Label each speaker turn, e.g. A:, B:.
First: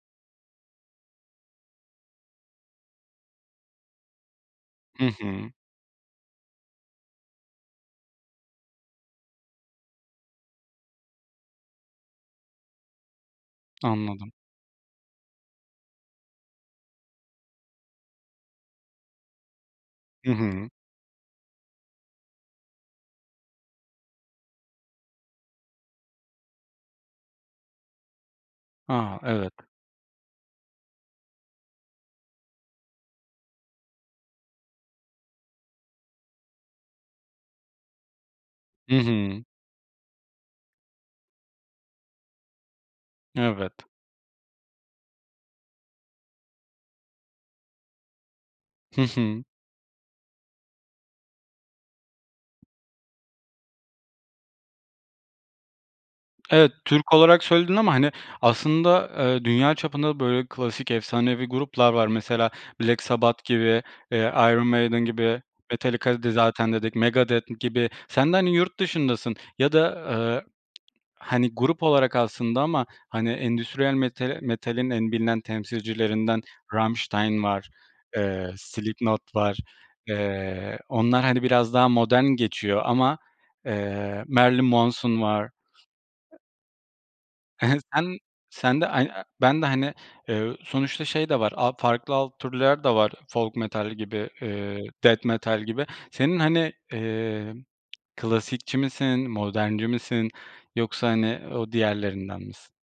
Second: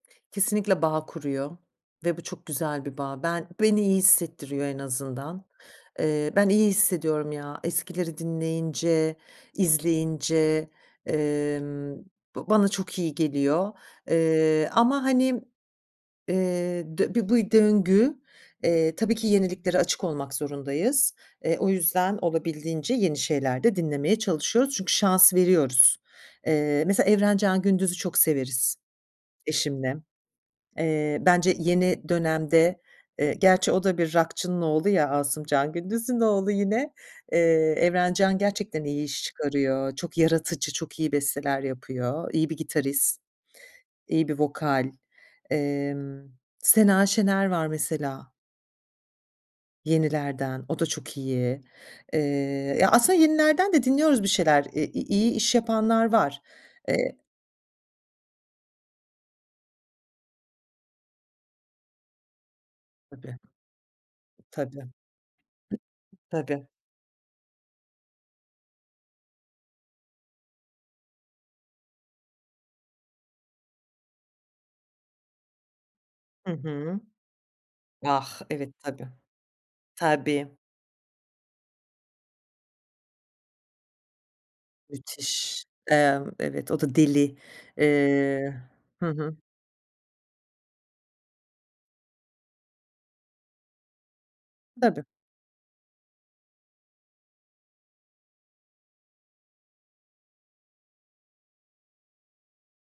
A: Kesinlikle bağ kuruyor ve bu çok güzel bir bağ. Ben beni iyi hissettiriyor en
B: Hı
A: azından.
B: hı.
A: Eee, ben iyi hissediyorum ya, eskileri dinleyince, izleyince, emm, b bana çok iyi geliyor,
B: Anladım.
A: eee, ama, hani, eee, dö bu bir bu döngü, eee, tabii ki yeniliklere açık
B: Hı
A: olmak
B: hı.
A: zorundayız. Eee, o yüzden olabildiğince yeni şeyler de dinlemeye çalışıyoruz çünkü şans veriyoruz. Eee, mesela Evrencan Gündüz'ü çok severiz
B: A! Evet.
A: eşimle. Eee, bence yeni dönemde, eee, gerçi o da bir rockçının oğlu ya, Asımcan Gündüz'ün oğlu yine. Eee, Evrencan gerçekten
B: Hı
A: iyi iş
B: hı.
A: çıkarıyor, çok yaratıcı, çok iyi besteler yapıyor, iyi bir gitarist,
B: Evet.
A: iyi bir vokal. Emm, Sena Şener var mesela
B: Hı hı.
A: yenilerden, o da çok iyi. Eee, ya aslında yenilerden de dinliyoruz bir şeyler, i iyi iş yapanlar var.
B: Evet, Türk
A: Eee
B: olarak söyledin ama, hani, aslında, eee, dünya çapında böyle klasik efsanevi gruplar var. Mesela Black
A: Tabii.
B: Sabbath gibi, eee, Iron
A: Tabii.
B: Maiden gibi, Metallica'yı
A: Tabii.
B: zaten dedik, Megadeth gibi. Sen de, hani, yurt dışındasın ya da, aaa, hani, grup olarak aslında ama, hani, e endüstriyel metalin en bilinen temsilcilerinden
A: Hı hı.
B: Rammstein var,
A: Ah!
B: eee,
A: Evet, tabii.
B: Slipknot var.
A: Tabii.
B: Eee, onlar, hani, biraz daha modern geçiyor ama Marilyn Manson var.
A: Müthiş, eee, evet o da deli.
B: He he, sen
A: Eee
B: sen de ay
A: Hı hı.
B: ben de, hani, eee, sonuçta şey de var, al farklı alt türler de var folk metal gibi,
A: Tabii.
B: death metal gibi. Senin, hani, eee, klasikçi misin, modernci misin yoksa, hani, o diğerlerinden misin?